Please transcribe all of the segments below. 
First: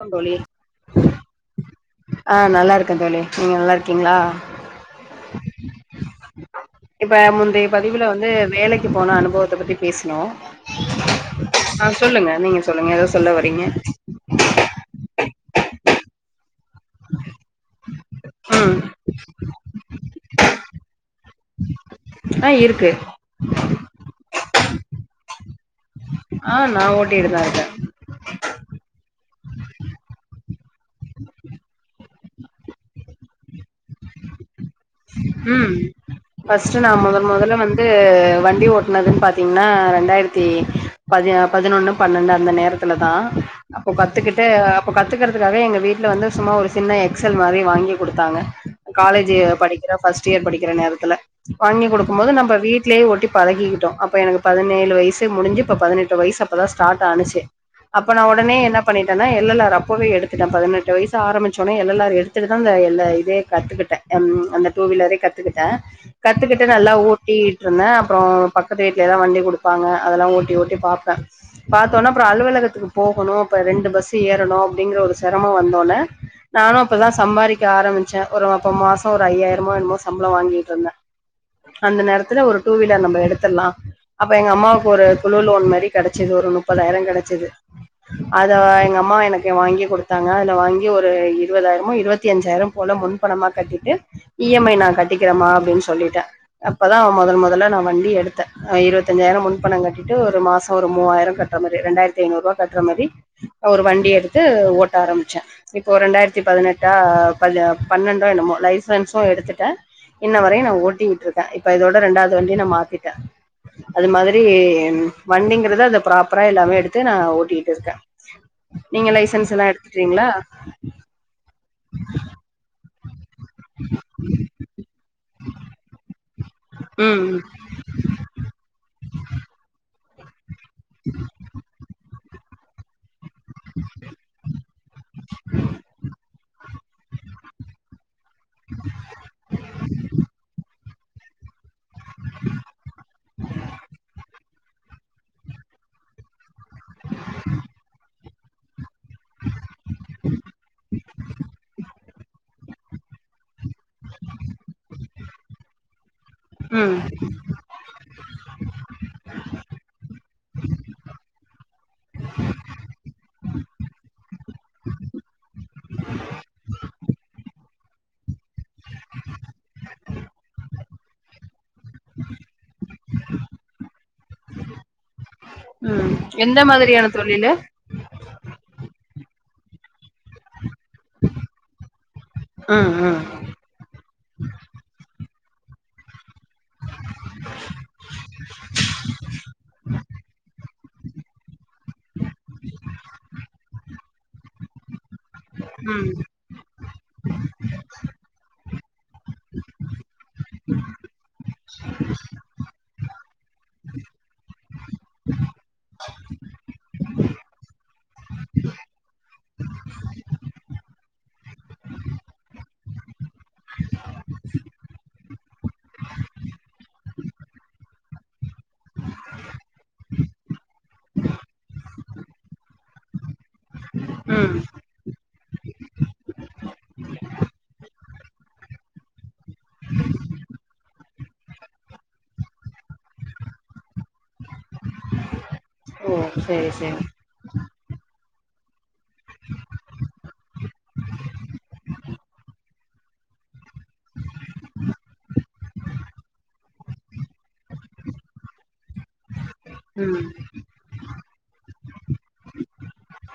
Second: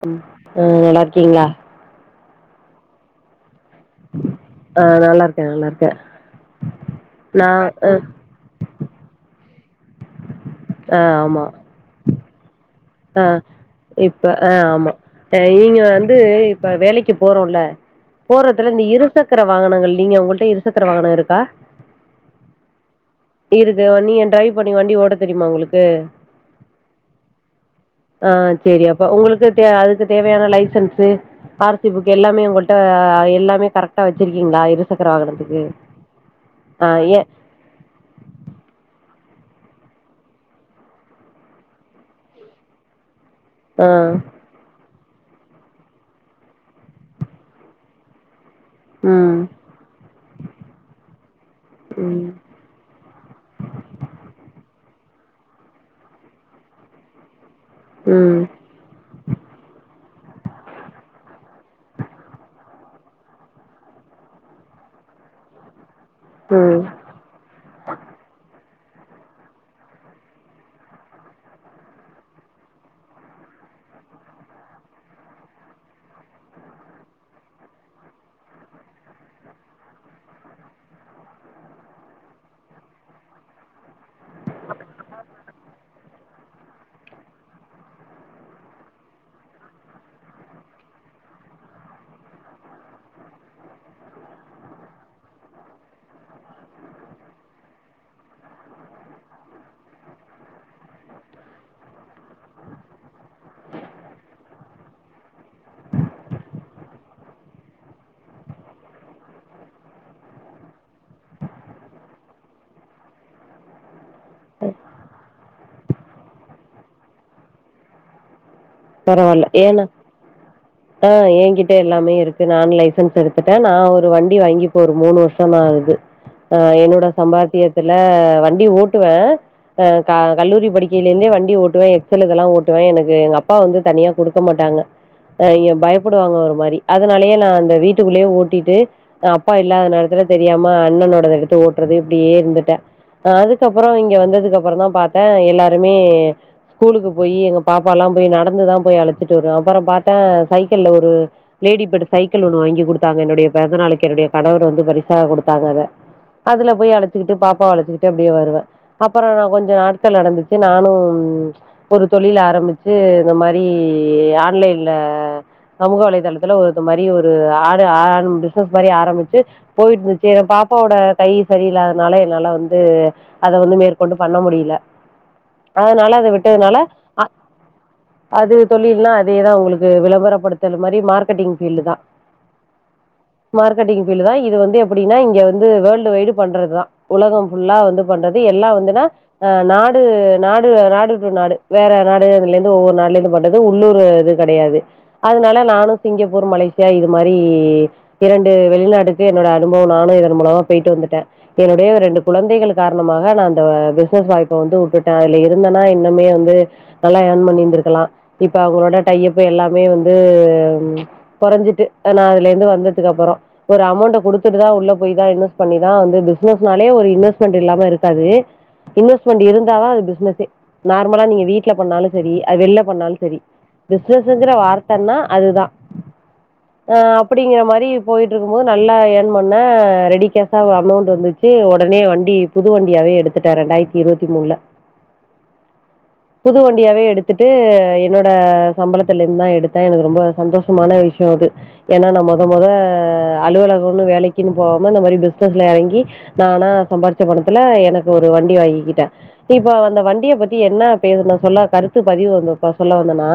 Come ம் தோழி நல்லர்க்கீங்ளா ஆ நல்லாருக்கன் தோளி நீங்க நல்லாருக் கிங்ளா ஆ நல்லா இருக்கே நல்லா இருக்கே இப்ப நா முந்ரைய ஆ பதிவுல வந்து வேலக்கி போன அனுபவத்த பத்தி பேஸ்ணோ ஆ ஆமா ஆஹ் சொல்லுங்க நீங்க சொல்லுங ஏதோ சொல்ல வரீங்க அ ஆமா ஈங்க வந்து ப்ப வேலக்கி போறோல போறதுல ம் இந்த இருசக்கர வாகனங்கள் நீங்க உங்கள் ட்ட இருசக்கர வாகன இருக்கா ஆ இருக்கு இருது நீ என் ட்ரைவ் பண்ணி வண்டி ஓட்ட தெரியுமா ஒங்ளுக்கு ஆஹ் நான் ஓட்டிருதா ஆஹ் சேரி அப்ப ஒங்ளுக்கு தே அதுக்கு தேவயான லைசன்ஸு ஆர்சி புக் எல்லாமே உங்கள்ட்ட எல்லாமே கரக்டா வெச்சிருக்கீங்ளா இரு ம் ஃபஸ்டு நா ஏ மொதல் மொதல்ல வந்து வண்டி ஓட்னதுன் பாத் திங்னா ரெண்டாயிர்த்தி பதி பதினொன்னு பன்னண்டு அந்த நேரத்துல தான் ஆ அப்போ கத்துக்கிட்டு இப்போ கத்துக்கறதுக்காகவே எங்க வீட்ல வந்து சும்மா ஒரு சின்ன எக்ஸல் மாரி வாங்கி குடுத்தாங்க காலேஜு ம் படி ஃபஸ்ட் இயர் படிக்கிற நேரத்துல வாங்கி ம் குடுக்கும்போது நம்ப வீட்லயே ஓட்டி பழகிகிட்டோம் அப்ப எனக்கு பதுனேழோ னேழு வயசு முடிஞ்சு இப்ப பதினெட்டு வயசு அப்போ தான் ஸ்டாட் ஆனுச்சு அப்ப நா ம் ஒடனே என்ன பண்ணிட்டேனா எல் எல் ஆர் அப்போவே எடுத்துட்டேன் பதுனெட்டு வயசு ஆரமிச்சோனே எல் எல் ஆர் எடுத்துட்டுதான் அந்த ல்ல இதே கத்துக்கிட்டேன் எம் அந்த டூவீலரே கத்துக்கிட்டே கத்துக்கிட்டு ம் நல்லா ஓட்டிட்ருந்தேன் அப்றோம் பக்கத்து வீட்லேலாம் வண்டி குடுப்பாங்க அதல்லாம் ஓட்டி ஓட்டி பாப்பேன் பாத்தோனா அப்றோ அலுவலகத்துக்கு போகணும் அப்ப ரெண்டு பஸ்ஸு ஏறணும் அப்டிங்குற ஒரு செரமோ வந்தோனே நானும் அப்பதான் சம்பாரிக்க ஆரமிச்சன் ஒரு அப்ப மாசம் ஒரு ஐயாய யம்மோ என்மோ சம்ளோ வாங்கிட்டு இருந்தே அந்த நேரத்துல ஒரு டூவீலர் நம்ப எடுத்தர்லாம் அப்ப எங்க அம்மாவுக்கு ஒரு குழு லோன் மாரி கெடச்சிது ஒரு முப்பதாயிரம் கெடச்சிது அத எங்க அம்மா எனக்கு வாங்கி குடுத்தாங்க அதுல வாங்கி ஒரு இருவதாயிரமோ இருவத்தி அஞ்சாயிரம் போல முன்பணமா கட்டிட்டு இ எம் ஐ நா கட்டிக்கிறமா அப்டின் சொல்லிட்டேன் அப்பதான் மொதல் மொதல்ல நா வண்டி எடுத்தேன் இருவத்தஞ்சாயிரம் முன்பணம் கட்டிட்டு ஒரு மாசம் ஒரு மூவாயிரம் கட்ற மாரி ரெண்டாயிரத்தி ஐநூறுவா கட்ற மாரி ஒரு வண்டி எடுத்து ஓட்ட ஆரமிச்சேன் இப்போ ரெண்டாயிரத்தி பதுனெட்டா பலு பன்னண்டோ என்னமோ லைசன்ஸ் சு எடுத்துட்டேன் இன்ன வரயும் நா ஓட்டிட்டு இருக்கேன் இப்ப இதோட ரெண்டாவது வண்டி நா மாத்திட்டேன் அது மாதிரி வண்டிங்குறத அத ப்ராப்பரா எல்லாமே எடுத்து நா ஓட்டிட்டு இருக்கேன் நீங்க பரவால்ல லைசன்ஸ் எல்லாம் எடுத்துட்டீங்ளா ட எல்லாமே இருக்கு நானே லைசன்ஸ் எடுத் துட்டே நா ஒரு வண்டி வாங்கி இப்ப ஒரு மூணு வருஷம் ஆகுது அஹ் என்னோட ம் சம்பாத்தியத்துல வண்டி ஓட்டுவேன் அஹ் [unintelligible] கல்லூரி படிக்கையிலேந்தே வண்டி ஓட்டுவே சிலதலாம் ஓட்டுவேன் எனக்கு எங் அப் பா வந்து தனியா குடுக்க மாட்டாங்க அ ய பயப்புடுவாங்க ஒரு மாரி அதுனாலயே நா அந்த வீட்டுக்குள்ளேயே ஓட் டிட்டு அப்பா இல்லாத நேரத்துல தெரியாம அண்ணனோடத எடுத்து ஓட்றது இப்டியே இருந்துட்டேன் அதுக்கப்பறம் இங்க வந்ததுக்கு அப்பறோ தான் பாத்தே எல்லாருமே ஸ்கூலுக்கு போயி எங்க பாப்பாலாம் போய் நடந்துதான் போய் அழச்சிட்டு வருவே அப்பறம் பாத்தா சைக்கிள்ல ஒரு லேடி பெட் சைக்கிள் ஒன்னு வாங்கி குடுத்தாங்க என்னுடைய பெறந்தநாளைக்கு என்னுடைய கணவர் வந்து பரிசாக குடுத்தாங்க அத அதுல ம் போய் அழைச்சுக்கிட்டு பாப்பாவ அழைச்சுக்கிட்டு அப்டியே வருவே அப்பறோ நா கொஞ்சோ நாட்கள் நடந்துச்சு நானு ஒரு தொழில் ஆரம்பிச் சு இந்த மாரி ஆன்லைன்ல சமூக வலைதளத்துல ஒரு இந்த மாரி ஒரு ஆடு ஆரம்பிச் [unintelligible] மாரி ஆரம்பிச்சு போயிட்டு இருந்துச்சு என் பாப்பாவோட கை சரியில்லாதனால என்னால வந்து அத வந்து மேற்கொண்டு பண்ண முடில ம் அதனால அத எந்த விட்டதுனால மாதிரியான அ தொழிலு அது தொழில்னா அதேதா உங்களுக் கு விளம்பரப்படுத் தல் மாதிரி மார்க்கெட்டிங் பீல்டு தா ம் ம் மார்க்கெட்டிங் பீல்டு தா இது வந்து எப்டின்னா இங்க வந் வந்து வேர்ல்டு வயடு பண்றது தா உலக ஃபுல்லா வந்து பண்றது எல்லா வந்துனா நாடு நாடு நாடு டு நாடு வேற நாடு லிருந்து ஒவ்வொரு நாளிலே பண்றது உள்ளூர் இது க கெடையாது அதனால நானு ம் சிங்கப்பூர் மலேசியா இது மாரி இரண்டு வெளிநாட்டுக்கு என்னோட அனுபவொனால இதன் மூலமா போயிட்டு வந்துட்டே என்னுடைய ரெண்டு குழந்தைகள் காரணமாக நா அந்த பிசினஸ் வாய்ப்ப வந்து விட்டுட்டே இல்ல இருந்தன்னா இன்னுமே வந்து நல்லா ஏர்ன் பண்ணிருந்திருக்கலா இப்ப அவங்களோட டையப்ப எல்லாமே வந்து கொறைஞ்சிட்டு நா அதுல இருந்து வந்ததுக்கு அப்புற ஒரு அமௌண்ட கொடுத்துட்டுதா உள்ள போய் தா இன்வெஸ்ட் பண்ணிதா வந்து பிசினஸ்னாலே ஒரு இன்வெஸ்ட்மெண்ட் இல்லாம இருக்காது இன்வெஸ்ட்மெண்ட் இருந்தாவா அது பிசினஸே நார்மலா நீங்க வீட் ல பண்ணாலு செரி வெ ளில பண்ணாலு செரி பிசினஸ்ங்கிற ம் வார்த்தன்னா அதுதா அஹ் அப்டிங்கிற மாரி போயிட்ருக்கும் போது நல்லா எந் பண்ணே ரெடி கேசா அமௌண்ட் வந்துச்சு உடனே வண்டி புது வண்டியாவே எடுத்துட்டே இரண்டாயிரத்தி இருபத்தி மூண்ல ஓ சேரி புதுவண்டியாவே சேரி எடுத்துட்டு என்னோட சம்பளத்துல இருந்தா எடுத்தே எனக்கு ரொம்ப சந்தோஷமான விஷயொ அது ஏன்னா நா மொத மொத அலுவலகம்ன்னு வேலைக்குன்னு போகாம இந்த மாரி பிசினஸ்ல எறங்கி நானா சம்பாரிச்ச பணத்துல எனக்கு ஒரு வண்டி வாங்கிக்கிட்டே இப்ப அந்த ம் வண்டிய பத்தி என்ன செய்தி ஒன்னு சொல்ல கருத்து பதிவு வந்த சொல்ல வந்தன்னா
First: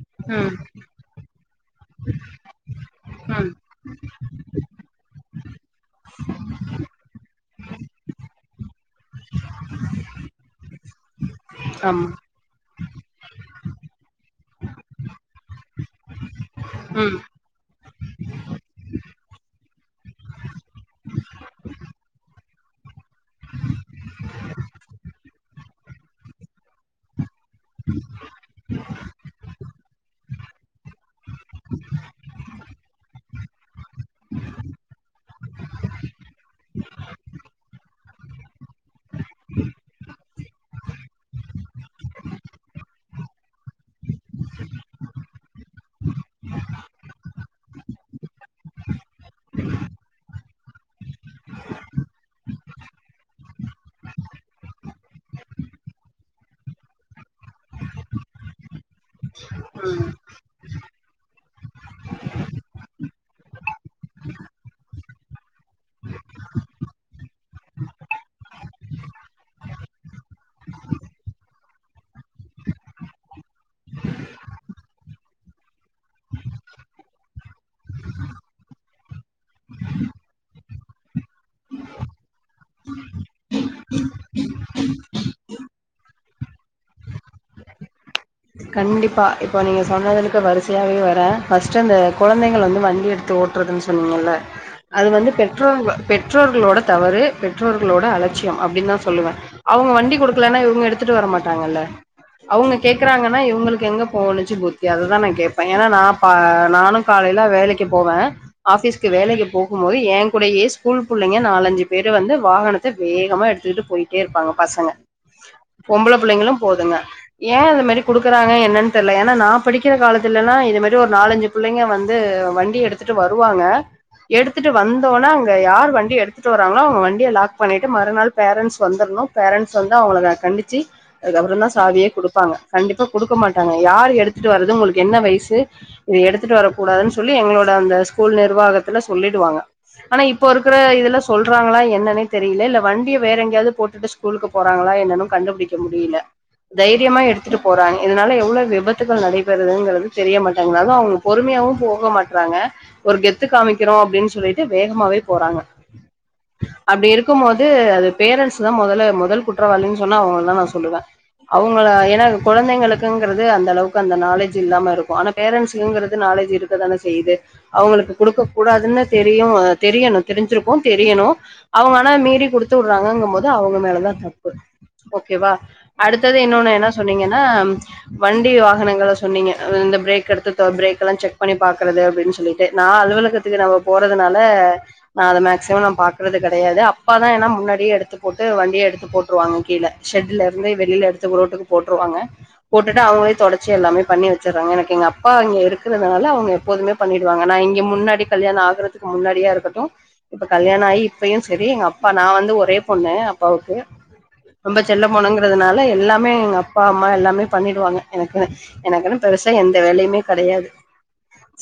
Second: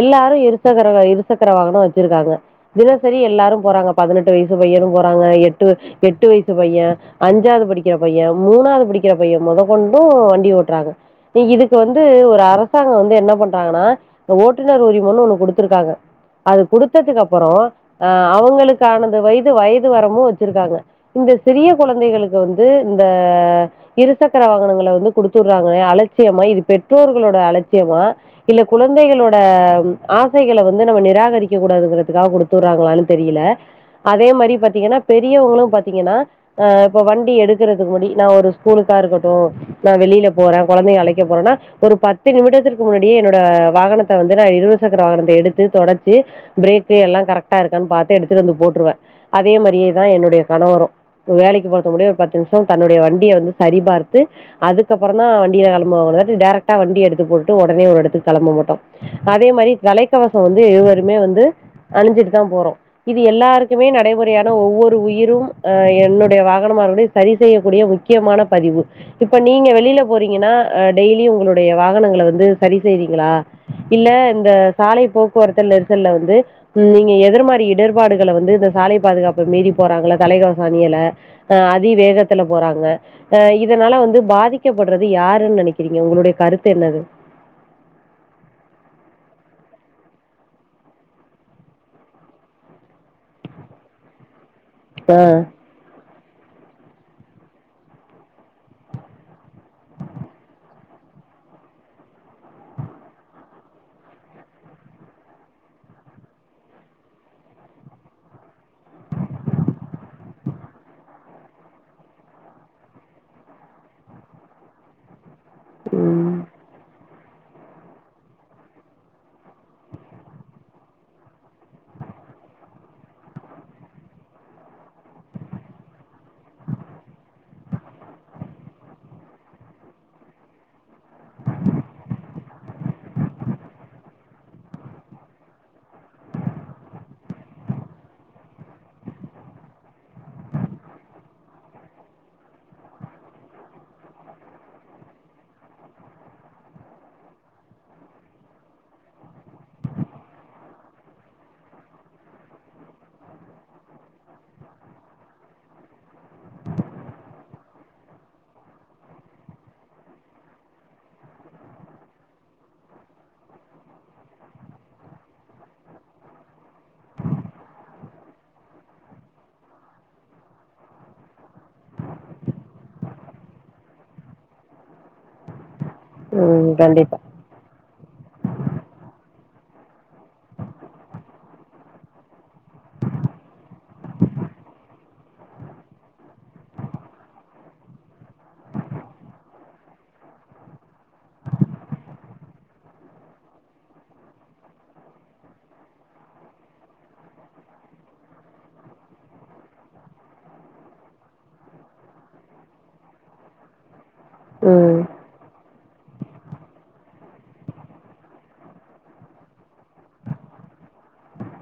எல்லாரு ம் இருசக்கர இரு சக்கர வாகனொ வெச்சிருக்காங்க தினசரி ம் எல்லாரு போறாங்க பதினெட்டு வயசு பையனு போறாங்க எட்டு எட்டு வயசு பைய அஞ்சாவது படிக்கிற பைய மூணாவது படிக்கிற பைய முதற்கொண்டு வண்டி ஓட்டுறாங்க நீங்க இப்ப வந்து ஆமா ஒரு அ ரசாங்க வந்து என்ன பண்றாங்கன்னா இந்த ஓட்டுநர் உரிமொன்னு ஒண்ணு குடுத்துருக்காங்க அது ம் குடுத்ததுக்கு அப்புறம் அஹ் அவங்களுக்கானது வயது வயது வரம்பும் வச்சிருக்காங்க இந்த சிறிய குழந்தைகளுக்கு வந்து இந்த இருசக்கர வாகனங்களை வந்து குடுத்துடுறாங்கள அலட்சியமா இ பெற்றோர்களோட அலட்சியமா இல்ல குழந்தைகளோட ஆசைகளை வந்து நம்ம நிராகரிக்க கூடாதுங்கிறதுக்காக கொடுத்துடறாங்களான்னு தெரியல அதே மாரி பாத்தீங்கன்னா பெரியவங்களும் பாத்தீங்கன்னாஹ் இப்ப வண்டி எடுக்கிறதுக்கு முன்னடி நான் ஒரு ஸ்கூலுக்கா இருக்கட்டும் நான் வெளியில போறேன் குழந்தை அழைக்க போறேன்னா ஒரு பத்து நிமிடத்துற்கு முன்னாடியே என்னோட வாகனத்தை வந்து நான் இரு சக்கர வாகனத்தை எடுத்து தொடச்சு பிரேக் எல்லாம் கரெக்டா இருக்கான்னு பார்த்து எடுத்துட்டு வந்து போட்டுருவேன் அதே மாதிரியேதான் என்னுடைய கணவரம் வேலைக்கு போறதுக்கு முன்னாடி ஒரு பத்து நிமிஷம் தன்னுடைய வண்டிய வந்து சரி பார்த்து அதுக்கப்புறம் தான் வண்டியில கிளம்பங்க டைரக்டா வண்டி எடுத்து போட்டு உடனே ஓரு இடத்துக்கு கிளம்ப மாட்டோம் அதே மாரி ம் தலைக்கவசம்மே இருவருமே அணிஞ்சுட்டுதா போறோம் எல்லாருக்குமே நடைமுறையான இது ஒவ்வொரு உயிரும் என்னுடைய வாகனமா சரி செய்யக்கூடிய முக்கியமான பதிவு இப்ப நீ வெளிய போறீங்கன்னா டெய்லிஉங்களுடைய வாகனங்களை வந்து சரி செய்வீங்களா இல்ல இந்த சாலை போக்குவரத்து நெரிசல் வந்து நீங்க எதிர் மாரி இடர்பாடுகளை வந்து இந்த சாலை பாதுகாப்பை மீறி போறாங்கள தலைகவசணியல அதி வேகத்துல போறாங்க இதனால வந்து பாதிக்கப்படுறது யாருன்னு நினைக்க ங்க உங்களுடைய கருத்து என்னது கண்டிப்பா இப்போ நீங்க சொன்னதுக்கு வரிசையாவே வரே ஃபஸ்ட்டு அந்த கொழந்தைகள வந்து வண்டி எடுத்து ஓட்றதுன்னு சொல்னுல அது ஆ. வந்து பெட்ரோல பெற்றோர்களோட தவறு பெற்றோர்களோட அலட்சியம் அப்டின்னு தா சொல்லுவே அவங்க வண்டி குடுக்கலனா இவங்க எடுத்துட்டு வர மாட்டாங்கள அவுங்க கேக்றாங்க ஆனா இவுங்ளுக்கு எங்க போனச்சு புத்தி அததா நா கேக்பே ஏன்னா நா பா நானு காலையில வேலைக்கு போவே ஆபிஸ்க்கு வேலைக்கு போகும் போது ஏ கூடையே ஸ்கூல் புள்ளைங்க நாலஞ்சு பேரு வந்து வாகனத்த வேகமா எடுத்துகிட்டு போயிட்டே இருப்பாங்க பசங்க பொம்பள ம். புள்ளைங்களு போதுங்க ஏ அந்த மாரி குடுக்குறாங்க என்னன்னு தெர்ல ஏன்னா நா படிக்கிற காலத்துலலா இது மாரி ஒரு நாலஞ்சு புள்ளைங்க வந்து வண்டி எடுத்துட்டு வருவாங்க எடுத்துட்டு வந்தோன அங்க யார் வண்டி எடுத்துட்டு வராங்களோ அவங்க வண்டிய லாக் பண்ணிட்டு மறுநள் பேரண்ட்ஸ் வந்தர்ணு பேரண்ட்ஸ் வந்து அவங்கள கண்டிச்சி அதுக்கப்றோ தா சாவியே குடுப்பாங்க கண்டிப்பா குடுக்க மாட்டாங்க யார் எடுத்துட்டு வரது உங்ளுக்கு என்ன வயசு இத எடுத்துட்டு வரக்கூடாதுன்னு சொல்லி எங்களோட அந்த ஸ்கூல் நிர்வாகத்துல சொல்லிடுவாங்க ஆனா இப்போ இருக்குற இதுல சொல்றாங்களா என்னன்னே தெரியல இல்ல வண்டிய வேற எங்கயாது போட்டுட்டு ஸ்கூலுக்கு போறாங்களா என்னனு கண்டுபுடிக்க முடியல தைரியமா எடுத் த்து போறங்க இதனால எவ்வளவு விபத்துகள் நடைபெறுதுங்கிறது தெரிய மாட்டேங்து அது அவங்க பொறுமையாவு போக மாட்றாங்க ஒரு கெத்து காமிக்கிறோ அப்டின்னு சொல்லிட்டு வேகமாவே போறாங்க அப்டி இருக்கும் போது அது பேரண்ட்ஸ் தா மொதல மொதல் குற்றவாளினு சொன்னா அவங்களதா நா சொல்லுவே அவங்கள ஏன்னா குழந்தைங்களுக்குங்கிறது அந்த அளவுக்கு அந்த நாலேஜ் இல்லாம இருக்கும் ஆனா பேரண்ட்ஸு இவுங்ளுக்கு நாலேஜ் இருக்க தானே செய்யுது அவுங்ளுக்கு குடுக்க கூடாதுன்னு தெரியு தெரியணு தெரிஞ்சிருக்கு தெரியணு அவங்க ஆனா மீறி குடுத்து வுடுறாங்கங்கும் போது அவங்க மேலதா தப்பு ஓகேவா அடுத்தது ம். என்னொன்னு என்னா கண்டிப்பா. சொன்னீங்கன்னா வண்டி வாகனங்கள சொன்னீங்க இந்த பிரேக் எடுத்து பிரேக் எல்லா செக் பண்ணி பாக்குறது அப்டின்னு சொல்லிட்டு நா அலுவலகத்துக்கு நம்ப போறதுனால நா அத மேக்சிமம் ந பாக்குறது கெடையாது அப்பா தா ஏன்னா முன்னாடியே எடுத்து போட்டு வண்டியே எடுத்து போட்டுருவாங்க கீழ ஷெட்ல இருந்து வெளியில எடுத்து ரோட்டுக்கு போட்டுருவாங்க போட்டுட்டு அவங்களே தொடச்சி எல்லாமே பண்ணி வச்சர்றாங்க எனக்கு எங்க அப்பா இங்க இருக்கறதுனால அவங்க எப்போதுமே பண்ணிடுவாங்க நா இங்க முன்னாடி கல்யாணோ ஆகறதுக்கு முன்னாடியா இருக்கட்டும் இப்ப கல்யாணோ ஆகி இப்பயு சரி எங்க அப்பா நா வந்து ஒரே பொண்ணு அப்பாவுக்கு ரொம்ப ம். செல்ல பொண்ணுங்கறதுனால எல்லாமே எங்க அப் அப்பா அம்மா எல்லாமே பண்ணிடுவாங்க எனக்குன்னு எனக்குன்னு பெருசா எந்த வேலையுமே கெடையாது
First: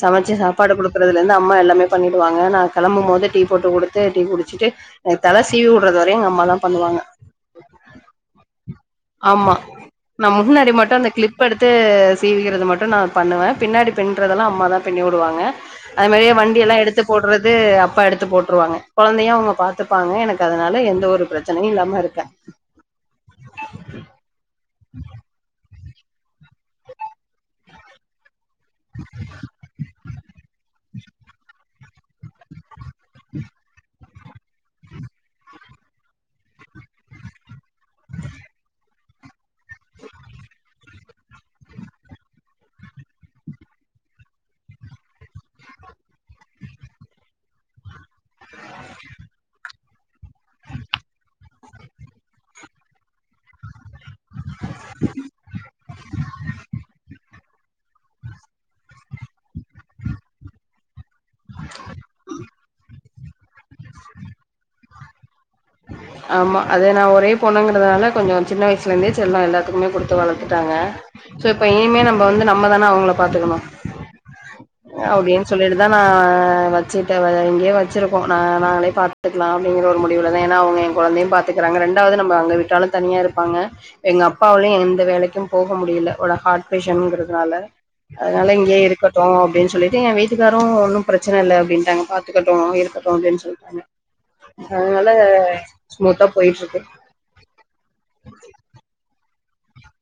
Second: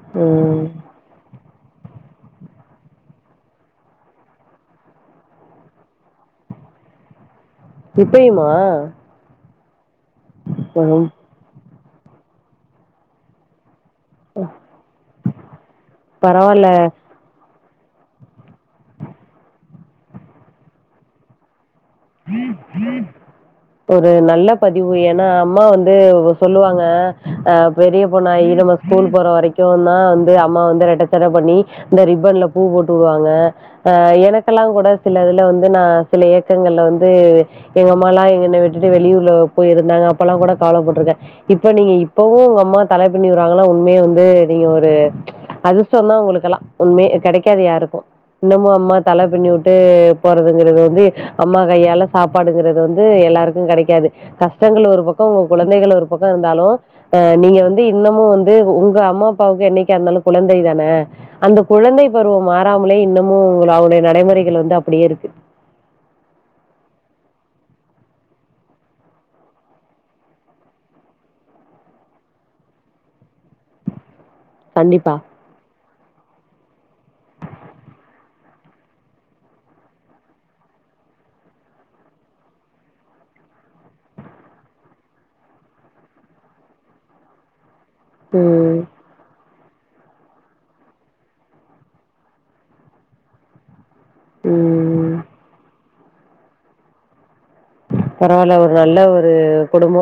சமைச்சு ம். சாப்பாடு குடுக்கறதுல இருந்து அம்மா எல்லாமே பண்ணிடுவாங்க நா கெளம்பு போது டீ போட்டு குடுத்து டீ குடிச்சிட்டு எனக்கு தல சீவி வுடுறது வரையு எங்க அம்மாதா பண்ணுவாங்க இப்பையுமா ஆமா நா முன்னாடி மட்டு அந்த கிளிப்ப எடுத்து சீவிக்கிறது மட்டு நா பண்ணுவே பின்னாடி பிண்றதெல்லா அம்மா தா பிண்ணி வுடுவாங்க அது மாரியே வண்டி பரவால்ல எல்லா எடுத்து போடுறது அப்பா எடுத்து போடு வுட்ருவாங்க கொழந்தையு அவங்க பாத்துப்பாங்க எனக்கு அதனால எந்த ஒரு பிரச்சனையு இல்ல ஒரு நல்ல பதிவு ஏனா அம்மா வந்து வந்து சொல்லுவாங்க ஆஹ் பெரிய பொண்ணாயி நம்ம ஸ்கூல் போற வரைக்கு தா வந் அம்மா வந்து ரட்டச்சட பண்ணி இந்த ரிப்பன்ல பூ போட் போவாங்க ஹா என் எனக்கெல்லா கூட சில அதுல வந்து நா சில இயக்கங்கள்ல வந் ஏ எங்கமாலா எங்கள விட்டு வெளியூ போய் இருந்தாங்க அப்பெல்லா கூட கவலப்பட்ருக்கே இப்ப நீங்க இப்பவு உங்க அம்மா தல பிண்ணி வுடுறாங்கன்னா உண்மையா வந்து நீங்க ஒரு அதிர்ஷ்டம் தா உங்ளுக்குக்கெல்லா உண்மே கெடைக்காது யாருக்கு இன்னமு அம்மா தல பிண்ணியுட் போறதுகிறது வந்து அம்மா அதா எல சாப்பாடுங்கிறது வந்து எல்லாருக்கு கெடைக்காது கஷ்டங்கள் ஒரு பக்கோ உங்க குழந்தைகள் ஒரு பக்கோ இருந்தாலு அ நீங்க வந்து இன்னமு வந்து உங்க அம்மா அப்பாவுக்கு என்னைக்கா இருந்தாலு குழந்தை தான அந்த குழந்தை பருவம் மாறாமலே இன்னு மோ அவளுடைய நடைமுறைகள் வந்து அப்டியே இருக்கு ஆமா அதே நா ஒரே பொண்ணுங்கறதுனால கொஞ்சோ சின்ன வயசுலந்தே செல்லோ எல்லாத்துக்குமே குடுத்து வளத்துட்டாங்க சோ இப்ப இனிமே நம்ம வந்து நம்ம தானே அவங்கள பாத்துக்கணு கண்டிப்பா. அப்டின் சொல்லிடுது அதா நா வெச்சுட்ட இங்கேயே வெச்சிருக்கோ நா நாங்களே பாத்துக்கலா அப்டிங்கிற ஒரு முடிவுலதா ஏனா அவுங்க என் கொழந்தையும் பாத்துக்கிறாங்க ரெண்டாவது நம்ம அங்க விட்டாலு தனியா இருப்பாங்க எங்க அப்பாவாலயு எந்த வேலைக்கும் போக முடியல ஒரு ஹார்ட் பெஷன்ங்கிறதுனால அதனால ம். இங்கேயே இருக்கட்டு அப்டின் சொல்லிட்டு என் வீட்டுக்காரு ஒன்னும் பிரச்சன இல்ல அப்டின்ட்டாங்க பாத்துக்கட்டு இருக்கட்டு அப்டின்னு சொல்ட்டாங்க அதனால ம். ஸ்மூத்தா போயிட்டு இருக்கு பரவால ஒரு நல்ல ஒரு குடும்போ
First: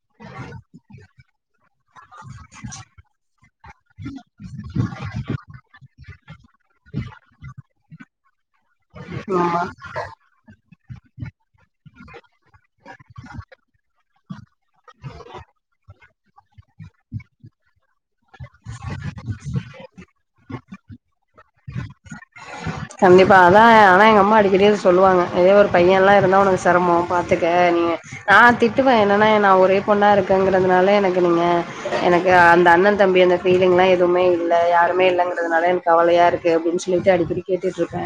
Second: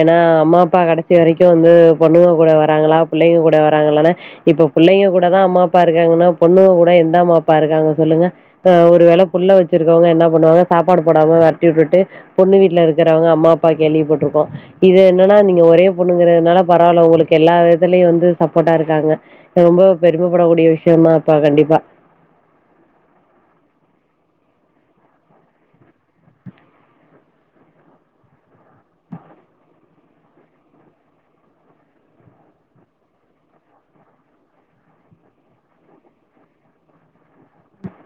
ஏனா அம்மா அப்பா கடை சி வரைக்கு வந்து பொண்ணுங்க கூட வராங்ளா புள்ளைங்க கூட வராங்ளானா இப்ப புள்ளைங்க கூடதா அம்மா அப்பா இருக்காங்கனா பொண்ணுங்க கூட எந்த அம்மா அப்பா இருக்காங்க சொல்லுங்க அ ஒரு வேல புள்ள ஆமா. வச்சிருக்கவங்க என்ன பண்ணுவாங்க சாப்பாடு போடாம வெரட்டி விட்டுட் டு பொண்ணு வீட்ல இருக்கறவங்க அம்மா அப்பா கேள்விப்பட்ருக் [unintelligible] இது என்னன்னா நீங்க ஒரே பொண்ணுங்கிறதுனால பரவால்ல உங்களுக்கு எல்லா இதுலயு வந்து சப்போட்டா இருக்காங்க ரொம்ப பெருமப்படக்கூடிய வி சியமா அப்பா கண்டி கண்டிப்பா அதா ஆனா எங்க அம்மா அடிக்கடி சொல்லுவாங்க அதே ஒரு பையன்லா இருந்தா உனக்கு செரமம் பாத்துக்க நீங்க நா திட்டுவே என்னன்னா நா ஒரே பொண்ணா இருக்கங்கிறதுனால எனக்கு நீங்க எனக்கு அந்த அண்ண தம்பி அந்த ஃபீலிங் எல்லா எதுமே இல்ல யாருமே இல்லங்கிறதுனால எனக்கு கவலையா இருக் கு அப்டின்னு சொல்லிட்டு அடிக்கடி கேட்டுட்ருப்பே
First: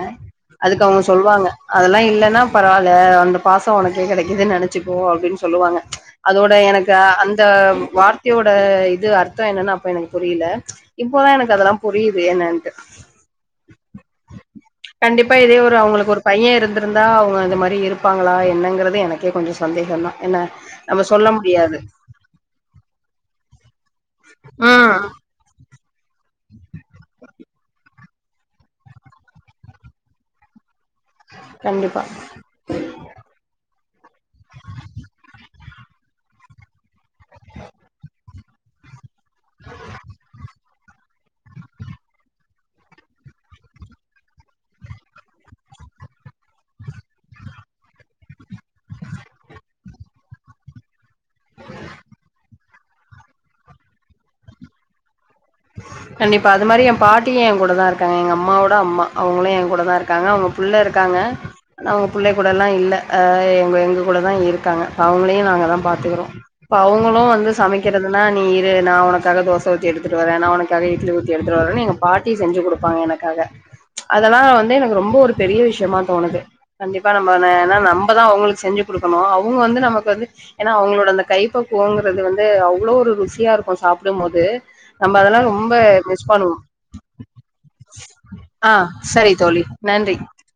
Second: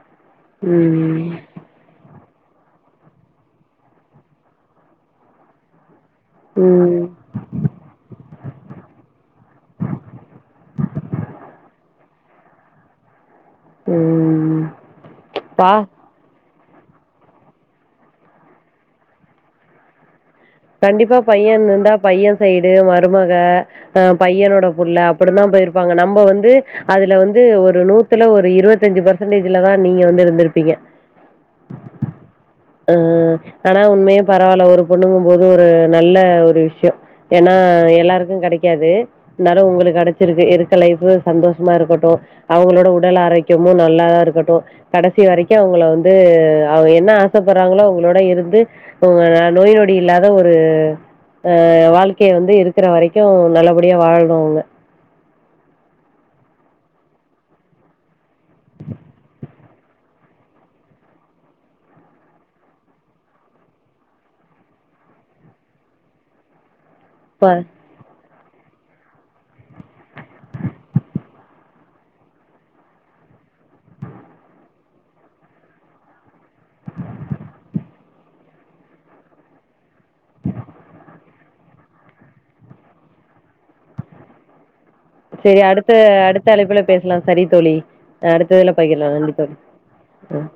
அதுக்கு அவங்க ம் சொல்லுவாங்க அதெல்லா இல்லைன்னா பரவால்ல அந்த பாசம் உனக்கே கெடைக்குதுன் நெனச்சுப்போ அப்டின் சொல்லுவாங்க அதோட எனக்கு ம் அந்த வார்த்தையோட இது அர்த்தம் என்னன்னு அப்போ எனக்கு புரியல இப்போதா எனக்கு அதெல்லா புரி யுது என்னன்ட்டு ம் கண்டிப்பா இதே ஒரு ப்பா அவுங்களுக்கு ஒரு பைய இருந்து இருந்தா அவங்க இந்த மாரி இருப்பாங்களா என்னங்கிறது எனக்கே கொஞ்ச சந்தேகந்தா என்ன நம்ம கண்டிப்பா சொல்ல பைய முடியாது இருந்தா பைய சைடு மருமக பையனோட ம் புருள்ள அப்டிதான் போயிருப்பாங்க நம்ம வந்அஹ் ந்து அதுல வந்து ஒரு நூத்துல ஒரு இருபத்தஞ்சு பர்சன்டேஜ்லதா நீங்க வந்து இருந்திருப்பீங்க கண்டிப்பா அ ஆனா உண்மையே பரவால ஒரு பொண்ணுங்க போது ஒரு நல்ல ஒரு விஷய ஏன்னா எல்லாருக்கு கெடைக் க்காது இருந்தாலு உங்களுக்கு கெடைச்சிருக்கு இருக்க லைப் சந்தோஷமா இருக்கட்டும் அவங்களோட உடல் ஆரோக்கியமு நல்லாதா இருக்கட்டு கடைசி வரைக்கு அவங்கள வந்து அவங்க என்ன ஆசைப்படுறாங்களோ அவங்களோட இருந்து அவங்க நோய் நோய அப்டி இல்லாத ஒரு ஆஹ் வாழ்க்கையை வந்து இருக்கு இருக்க வரைக்கு நல்லபடியா வாழனு அவங்க கண்டிப்பா அது மாரி ஏ பாட்டிய ஏ கூட தா இருக்காங்க எங்க அம்மாவோட அம்மா அவங்களு ஏ கூடதா இருக்காங்க அவங்க புள்ள இருக்காங்க அவங்க பிள்ளை கூடல்லா இல்ல அஹ் எங்க எங்க கூடதா இருக்காங்கப்ப அவங்களையு நாங்கதா பாத்துக்குறோ இப்ப அவங்களு வந்து சமைக்கிறது அ நீ இரு உனக்காக தோசை ஊத்தி எடுத்து நா உனக்காக இட்லி உத்தி ஏத்துட்டு வரே எங்க பாட்டி செஞ்சு கொடுப்பாங்க எனக்காக அதெல்லா வ எனக்கு ரொம்ப ஒரு பெரிய விஷயமா தோணுது கண்டிப்பா நம்ம ஏன்னா நம்மதா அவங்களுக்கு செஞ்சுடுக்கணு அவங்க வந்து நமக் வந்து ஏன்னா அவங்களோட அந்த கைப்பக்கு கோங்கிறது வந்து அவ்வளோ ஒரு ருசியா இருக்கு சாப்டு போது நம்ம அதெல்லா சரி ரொம்ப அடுத்த மிஸ் அடுத்த பண்ணுவோ அழைப்புல பேசலா சரி தோழி ஆ அடுத்ததுல பகிர்லா சரி கண்டிப்பா தோழி நன்றி ஆஹ்